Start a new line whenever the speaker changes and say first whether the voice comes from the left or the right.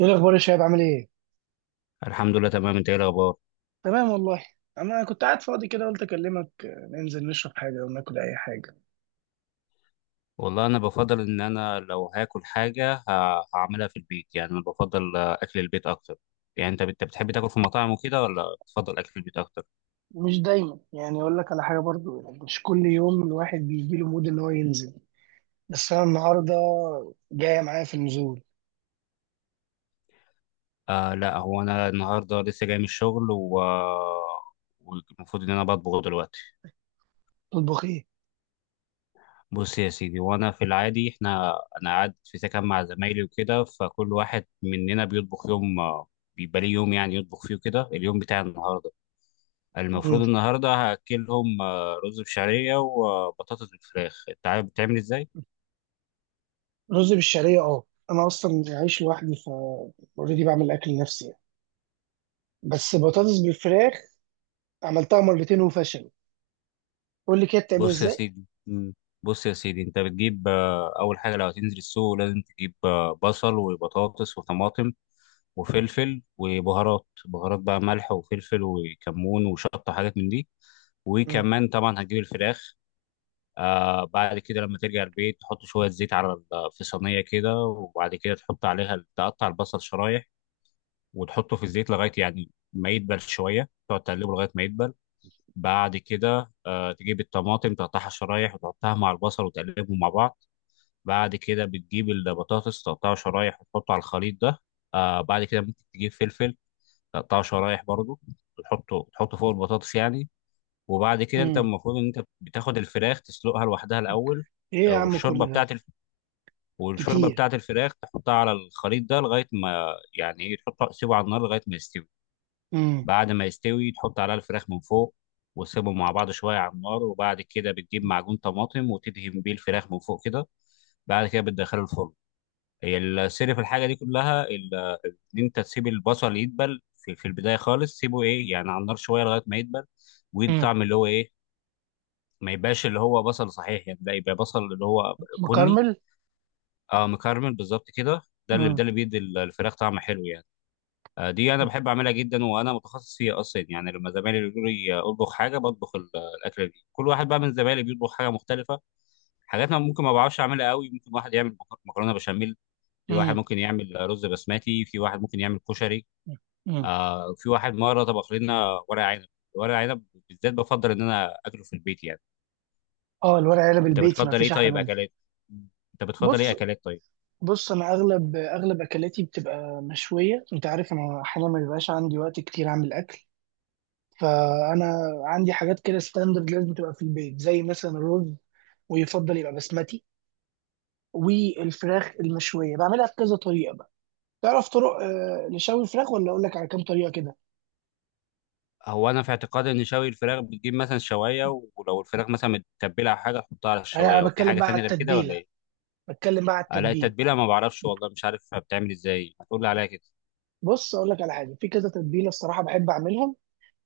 right: ايه الاخبار يا شباب؟ عامل ايه؟
left: الحمد لله، تمام. انت ايه الاخبار؟
right: تمام والله. انا كنت قاعد فاضي كده، قلت اكلمك. ننزل نشرب حاجه او ناكل اي حاجه؟
left: والله انا بفضل ان انا لو هاكل حاجه هعملها في البيت، يعني انا بفضل اكل البيت اكتر. يعني انت بتحب تاكل في مطاعم وكده ولا بتفضل اكل البيت اكتر؟
right: مش دايما. يعني اقول لك على حاجه برضو، يعني مش كل يوم الواحد بيجي له مود ان هو ينزل. بس انا النهارده. جايه معايا في النزول؟
left: لا، هو انا النهارده لسه جاي من الشغل. والمفروض ان انا بطبخ دلوقتي.
right: تطبخ ايه؟
left: بص يا سيدي، وانا في العادي احنا، انا قاعد في سكن مع زمايلي وكده، فكل واحد مننا بيطبخ يوم، بيبقى ليه يوم يعني يطبخ فيه كده. اليوم بتاع النهارده المفروض
right: مم.
left: النهارده هاكلهم رز بشعريه وبطاطس بالفراخ. انت عارف بتعمل ازاي؟
right: رز بالشعريه، اه. انا اصلا عايش لوحدي، ف اوريدي بعمل اكل لنفسي يعني. بس بطاطس بالفراخ عملتها مرتين وفشلت. قول لي كده بتعمل
left: بص يا
right: ازاي.
left: سيدي. مم. بص يا سيدي، انت بتجيب اول حاجه، لو هتنزل السوق لازم تجيب بصل وبطاطس وطماطم وفلفل وبهارات. بهارات بقى ملح وفلفل وكمون وشطه، حاجات من دي.
right: مم.
left: وكمان طبعا هتجيب الفراخ. بعد كده لما ترجع البيت تحط شويه زيت على في صينيه كده، وبعد كده تحط عليها، تقطع البصل شرايح وتحطه في الزيت لغايه، يعني ما يدبل شويه، تقعد تقلبه لغايه ما يدبل. بعد كده تجيب الطماطم، تقطعها شرايح وتحطها مع البصل وتقلبهم مع بعض. بعد كده بتجيب البطاطس، تقطعها شرايح وتحطه على الخليط ده. بعد كده ممكن تجيب فلفل، تقطعه شرايح برضه، وتحطه فوق البطاطس يعني. وبعد كده انت
right: مم.
left: المفروض ان انت بتاخد الفراخ تسلقها لوحدها الاول.
right: ايه يا عم
left: والشوربه
right: كل ده؟
left: بتاعت والشوربه
right: كتير.
left: بتاعت الفراخ تحطها على الخليط ده لغايه ما، يعني ايه، تحطها، تسيبه على النار لغايه ما يستوي. بعد ما يستوي تحط عليها الفراخ من فوق، وتسيبهم مع بعض شوية على النار، وبعد كده بتجيب معجون طماطم وتدهن بيه الفراخ من فوق كده. بعد كده بتدخله الفرن. هي السر في الحاجة دي كلها إن أنت تسيب البصل يدبل في البداية خالص، سيبه إيه يعني على النار شوية لغاية ما يدبل، ويدي
right: مم.
left: طعم اللي هو إيه، ما يبقاش اللي هو بصل صحيح يعني. ده يبقى بصل اللي هو بني.
right: مكرمل.
left: اه، مكرمل بالظبط كده. ده اللي ده
right: امم.
left: اللي بيدي الفراخ طعم حلو يعني. دي انا بحب اعملها جدا، وانا متخصص فيها اصلا يعني. لما زمايلي بيقولوا لي اطبخ حاجه بطبخ الاكله دي. كل واحد بقى من زمايلي بيطبخ حاجه مختلفه، حاجات انا ممكن ما بعرفش اعملها قوي. ممكن واحد يعمل مكرونه بشاميل، في واحد
right: امم.
left: ممكن يعمل رز بسمتي، في واحد ممكن يعمل كشري.
right: امم.
left: في واحد مره طبخ لنا ورق عنب. ورق عنب بالذات بفضل ان انا اكله في البيت يعني.
right: اه، الورق عنب
left: انت
right: البيتي ما
left: بتفضل ايه
right: فيش احلى
left: طيب
right: منه.
left: اكلات؟ انت بتفضل ايه
right: بص،
left: اكلات طيب؟
right: بص، انا اغلب اكلاتي بتبقى مشويه. انت عارف انا احيانا ما بيبقاش عندي وقت كتير اعمل اكل، فانا عندي حاجات كده ستاندرد لازم تبقى في البيت، زي مثلا الرز، ويفضل يبقى بسمتي. والفراخ المشويه بعملها بكذا طريقه بقى. تعرف طرق لشوي الفراخ، ولا اقول لك على كام طريقه كده؟
left: هو انا في اعتقادي ان شوي الفراخ بتجيب مثلا شوايه، ولو الفراخ مثلا متبله او حاجه تحطها على
right: انا
left: الشوايه،
right: أنا
left: وفي
right: بتكلم
left: حاجه
right: بقى على
left: تانية غير كده ولا
right: التتبيله
left: ايه؟
right: بتكلم بقى على
left: لا،
right: التتبيله.
left: التتبيله ما بعرفش، والله مش عارف بتعمل ازاي، ما تقول لي عليها كده.
right: بص، اقول لك على حاجه. في كذا تتبيله الصراحه بحب اعملها.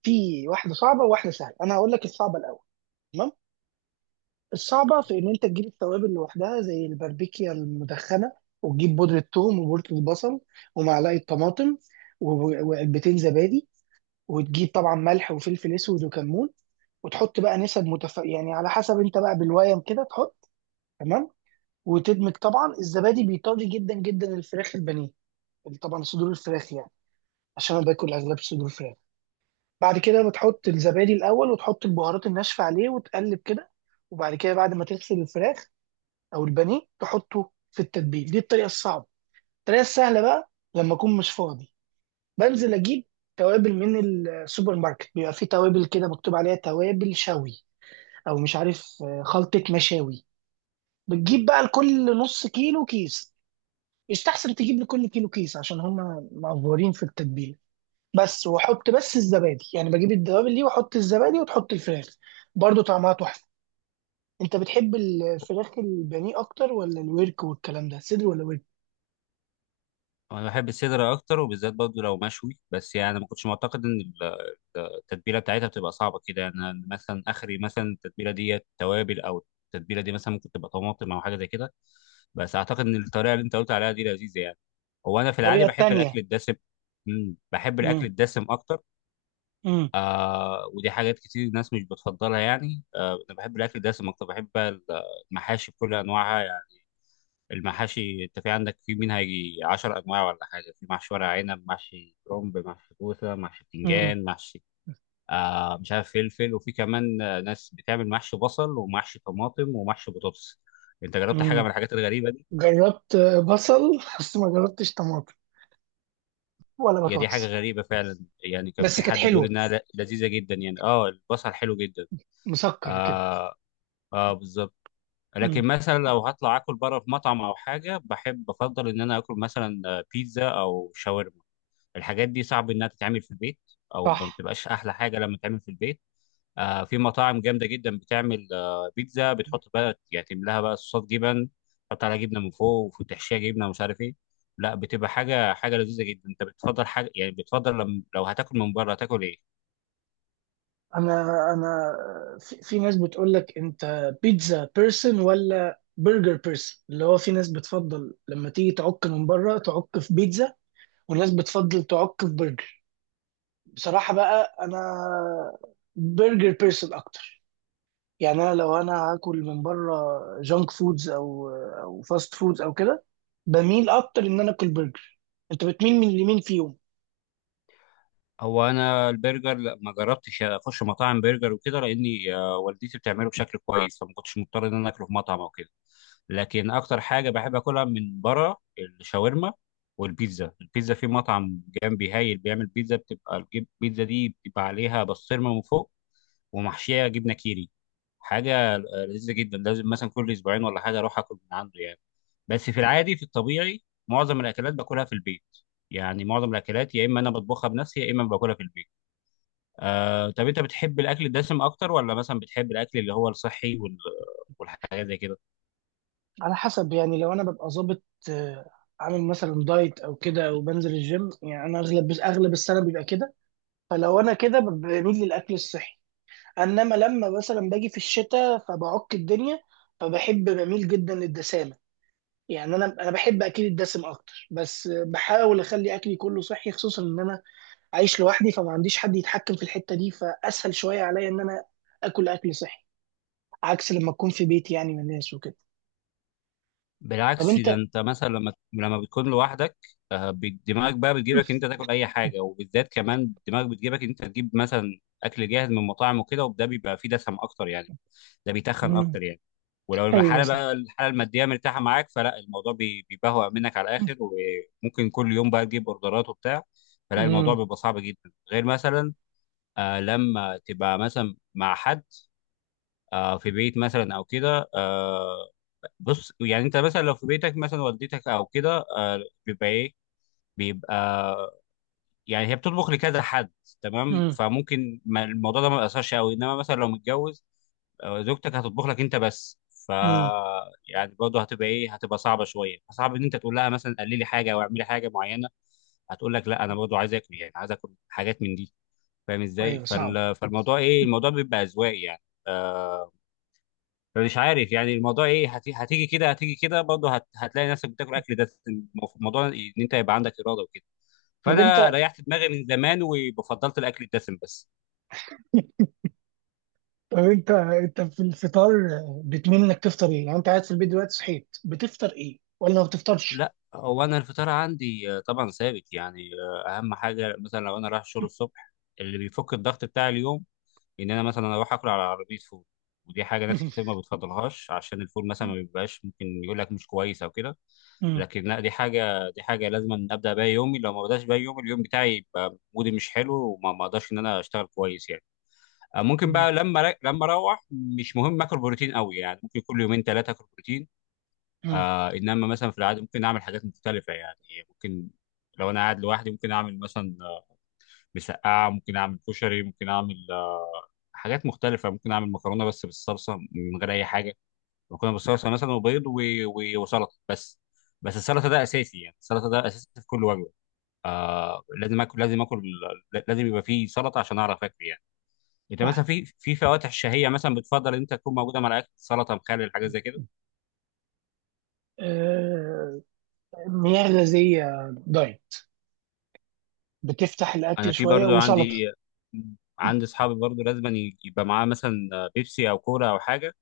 right: في واحده صعبه وواحده سهله. انا هقول لك الصعبه الاول. تمام. الصعبه في ان انت تجيب التوابل لوحدها، زي الباربيكيا المدخنه، وتجيب بودره ثوم وبودره البصل ومعلقه طماطم، وعلبتين زبادي، وتجيب طبعا ملح وفلفل اسود وكمون. وتحط بقى نسب يعني على حسب انت بقى بالويم كده تحط. تمام. وتدمج. طبعا الزبادي بيطري جدا جدا الفراخ البانيه، طبعا صدور الفراخ يعني، عشان انا باكل اغلب صدور فراخ. بعد كده بتحط الزبادي الاول، وتحط البهارات الناشفه عليه، وتقلب كده. وبعد كده بعد ما تغسل الفراخ او البانيه تحطه في التتبيل. دي الطريقه الصعبه. الطريقه السهله بقى لما اكون مش فاضي، بنزل اجيب توابل من السوبر ماركت. بيبقى فيه توابل كده مكتوب عليها توابل شوي، او مش عارف خلطه مشاوي. بتجيب بقى لكل نص كيلو كيس. يستحسن تجيب لكل كيلو كيس عشان هما معفورين في التتبيله. بس واحط بس الزبادي، يعني بجيب الدوابل دي واحط الزبادي وتحط الفراخ. برضو طعمها تحفه. انت بتحب الفراخ البانيه اكتر ولا الورك والكلام ده؟ صدر ولا ورك؟
left: انا بحب الصدر اكتر، وبالذات برضه لو مشوي بس يعني. ما كنتش معتقد ان التتبيله بتاعتها بتبقى صعبه كده يعني. أنا مثلا اخري مثلا التتبيله ديت توابل، او التتبيله دي مثلا ممكن تبقى طماطم او حاجه زي كده. بس اعتقد ان الطريقه اللي انت قلت عليها دي لذيذه يعني. هو انا في العادي
right: الطريقه
left: بحب الاكل
right: التانيه.
left: الدسم. بحب الاكل
right: مم.
left: الدسم اكتر.
right: مم.
left: ودي حاجات كتير الناس مش بتفضلها يعني. انا بحب الاكل دسم اكتر. بحب المحاشي بكل انواعها يعني. المحاشي انت في عندك في منها يجي 10 انواع ولا حاجه. في محشي ورق عنب، محشي كرنب، محشي كوسه، محشي
right: مم.
left: بتنجان، محشي مش عارف، فلفل، وفي كمان ناس بتعمل محشي بصل ومحشي طماطم ومحشي بطاطس. انت جربت حاجه
right: مم.
left: من الحاجات الغريبه دي؟
right: جربت. بصل بس ما جربتش طماطم ولا
left: هي دي حاجه
right: بطاطس.
left: غريبه فعلا يعني، كان
right: بس
left: في
right: كانت
left: حد بيقول
right: حلوه،
left: انها لذيذه جدا يعني. اه البصل حلو جدا.
right: مسكر كده.
left: اه، اه، بالظبط.
right: مم.
left: لكن مثلا لو هطلع اكل بره في مطعم او حاجه، بحب بفضل ان انا اكل مثلا بيتزا او شاورما. الحاجات دي صعب انها تتعمل في البيت، او ما
right: صح.
left: بتبقاش احلى حاجه لما تتعمل في البيت. في مطاعم جامده جدا بتعمل بيتزا، بتحط بقى يعني، تملاها بقى صوصات جبن، تحط عليها جبنه من فوق وتحشيها جبنه، ومش عارف ايه. لا، بتبقى حاجه، حاجه لذيذه جدا. انت بتفضل حاجه يعني، بتفضل لم لو هتاكل من بره هتاكل ايه؟
right: انا انا في ناس بتقول لك انت بيتزا بيرسون ولا برجر بيرسون. اللي هو في ناس بتفضل لما تيجي تعك من بره تعك في بيتزا، وناس بتفضل تعك في برجر. بصراحة بقى انا برجر بيرسون اكتر. يعني انا لو انا هاكل من بره، جانك فودز او فاست فودز او كده، بميل اكتر ان انا اكل برجر. انت بتميل من اليمين فيهم؟
left: هو انا البرجر لا، ما جربتش اخش مطاعم برجر وكده، لاني والدتي بتعمله بشكل كويس، فما كنتش مضطر ان انا اكله في مطعم او كده. لكن اكتر حاجه بحب اكلها من بره الشاورما والبيتزا. البيتزا، في مطعم جنبي هايل بيعمل بيتزا، بتبقى البيتزا دي بتبقى عليها بسطرمه من فوق، ومحشيه جبنه كيري. حاجه لذيذه جدا. لازم مثلا كل اسبوعين ولا حاجه اروح اكل من عنده يعني. بس في العادي، في الطبيعي، معظم الاكلات باكلها في البيت يعني. معظم الاكلات يا اما انا بطبخها بنفسي، يا اما باكلها في البيت. طب انت بتحب الاكل الدسم اكتر ولا مثلا بتحب الاكل اللي هو الصحي والحاجات زي كده؟
right: على حسب. يعني لو انا ببقى ظابط، آه، عامل مثلا دايت او كده وبنزل الجيم، يعني انا اغلب السنه بيبقى كده. فلو انا كده بميل للاكل الصحي. انما لما مثلا باجي في الشتاء فبعك الدنيا، فبحب بميل جدا للدسامه. يعني انا بحب اكل الدسم اكتر، بس بحاول اخلي اكلي كله صحي، خصوصا ان انا عايش لوحدي، فما عنديش حد يتحكم في الحته دي. فاسهل شويه عليا ان انا اكل اكل صحي، عكس لما اكون في بيتي يعني من الناس وكده. طب
left: بالعكس، ده
right: انت.
left: انت مثلا لما بتكون لوحدك، دماغك بقى بتجيبك انت تاكل اي حاجه، وبالذات كمان دماغك بتجيبك انت تجيب مثلا اكل جاهز من مطاعم وكده، وده بيبقى فيه دسم اكتر يعني، ده بيتخن اكتر يعني. ولو
right: ايوه
left: الحاله
right: صح.
left: بقى، الحاله الماديه مرتاحه معاك، فلا الموضوع بيبهوأ منك على الاخر، وممكن كل يوم بقى تجيب اوردرات وبتاع. فلا الموضوع
right: امم.
left: بيبقى صعب جدا، غير مثلا لما تبقى مثلا مع حد، في بيت مثلا او كده. بص يعني انت مثلا لو في بيتك مثلا والدتك او كده، بيبقى ايه، بيبقى يعني هي بتطبخ لكذا حد. تمام،
right: امم.
left: فممكن الموضوع ده ما بيأثرش قوي. انما مثلا لو متجوز، زوجتك هتطبخ لك انت بس. ف
right: امم.
left: يعني برضه هتبقى ايه، هتبقى صعبه شويه، صعب ان انت تقول لها مثلا قللي حاجه او اعملي حاجه معينه. هتقول لك لا، انا برضه عايز اكل يعني، عايز اكل حاجات من دي. فاهم ازاي
right: ايوه صعب.
left: فالموضوع ايه، الموضوع بيبقى اذواق يعني. آه مش عارف يعني الموضوع ايه، هتيجي كده، هتيجي كده برضه، هتلاقي نفسك بتاكل اكل ده. الموضوع ان انت يبقى عندك اراده وكده.
right: طب
left: فانا
right: انت
left: ريحت دماغي من زمان، وفضلت الاكل الدسم بس.
right: طب انت في الفطار بتميل انك تفطر ايه؟ يعني انت قاعد في البيت دلوقتي صحيت بتفطر ايه؟ ولا ما بتفطرش؟
left: لا، هو انا الفطار عندي طبعا ثابت يعني. اهم حاجه مثلا لو انا رايح الشغل الصبح اللي بيفك الضغط بتاع اليوم، ان انا مثلا اروح اكل على عربيه فول. ودي حاجه ناس كتير ما بتفضلهاش، عشان الفول مثلا ما بيبقاش، ممكن يقول لك مش كويس او كده.
right: امم.
left: لكن لا، دي حاجه، دي حاجه لازم أن ابدا بيها يومي. لو ما بداش بيها يومي اليوم بتاعي يبقى مودي مش حلو، وما ما اقدرش ان انا اشتغل كويس يعني. ممكن
right: امم.
left: بقى لما لما اروح، مش مهم اكل بروتين قوي يعني، ممكن كل يومين ثلاثه اكل بروتين.
right: امم.
left: انما مثلا في العاده ممكن اعمل حاجات مختلفه يعني. ممكن لو انا قاعد لوحدي ممكن اعمل مثلا مسقعه، ممكن اعمل كشري، ممكن اعمل حاجات مختلفه. ممكن اعمل مكرونه بس بالصلصه من غير اي حاجه. مكرونه بالصلصه مثلا، وبيض، وسلطه بس. بس السلطه ده اساسي يعني، السلطه ده اساسي في كل وجبه. لازم اكل، لازم اكل، لازم يبقى فيه سلطه عشان اعرف اكل يعني. انت مثلا
right: صح.
left: في فواتح شهيه مثلا بتفضل ان انت تكون موجوده مع الاكل، سلطه، مخلل، حاجات زي كده؟
right: آه، مياه غازية دايت بتفتح
left: انا
right: الأكل
left: في
right: شوية،
left: برضو عندي
right: وسلطة.
left: عندي اصحابي برضو لازم يبقى معاه مثلا بيبسي او كولا او حاجه،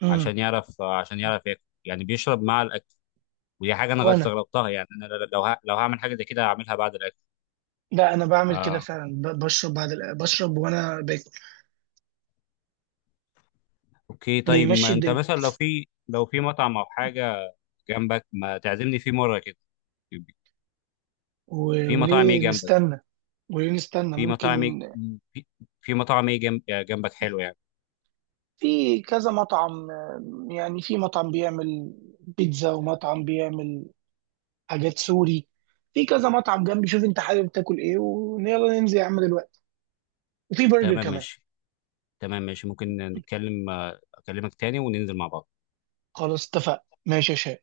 right: امم.
left: عشان يعرف ياكل يعني، بيشرب مع الاكل. ودي حاجه انا
right: وأنا.
left: استغربتها يعني. انا لو لو هعمل حاجه زي كده هعملها بعد الاكل.
right: لا، أنا بعمل كده
left: آه
right: فعلا. بشرب بعد بشرب وأنا باكل.
left: اوكي، طيب
right: بيمشي
left: ما انت
right: الدنيا.
left: مثلا لو في مطعم او حاجه جنبك، ما تعزمني فيه مره كده. في مطاعم ايه
right: وليه
left: جنبك؟
right: نستنى؟ وليه نستنى؟
left: في
right: ممكن.
left: مطاعم في في مطاعم ايه جنبك حلو يعني؟
right: في كذا مطعم. يعني في مطعم بيعمل بيتزا، ومطعم بيعمل حاجات سوري. في كذا مطعم جنبي. شوف انت حابب تاكل ايه، ويلا ننزل يا عم دلوقتي. وفي برجر
left: تمام،
right: كمان.
left: ماشي. تمام ماشي، ممكن نتكلم، اكلمك تاني وننزل مع بعض.
right: خلاص اتفقنا. ماشي يا شباب.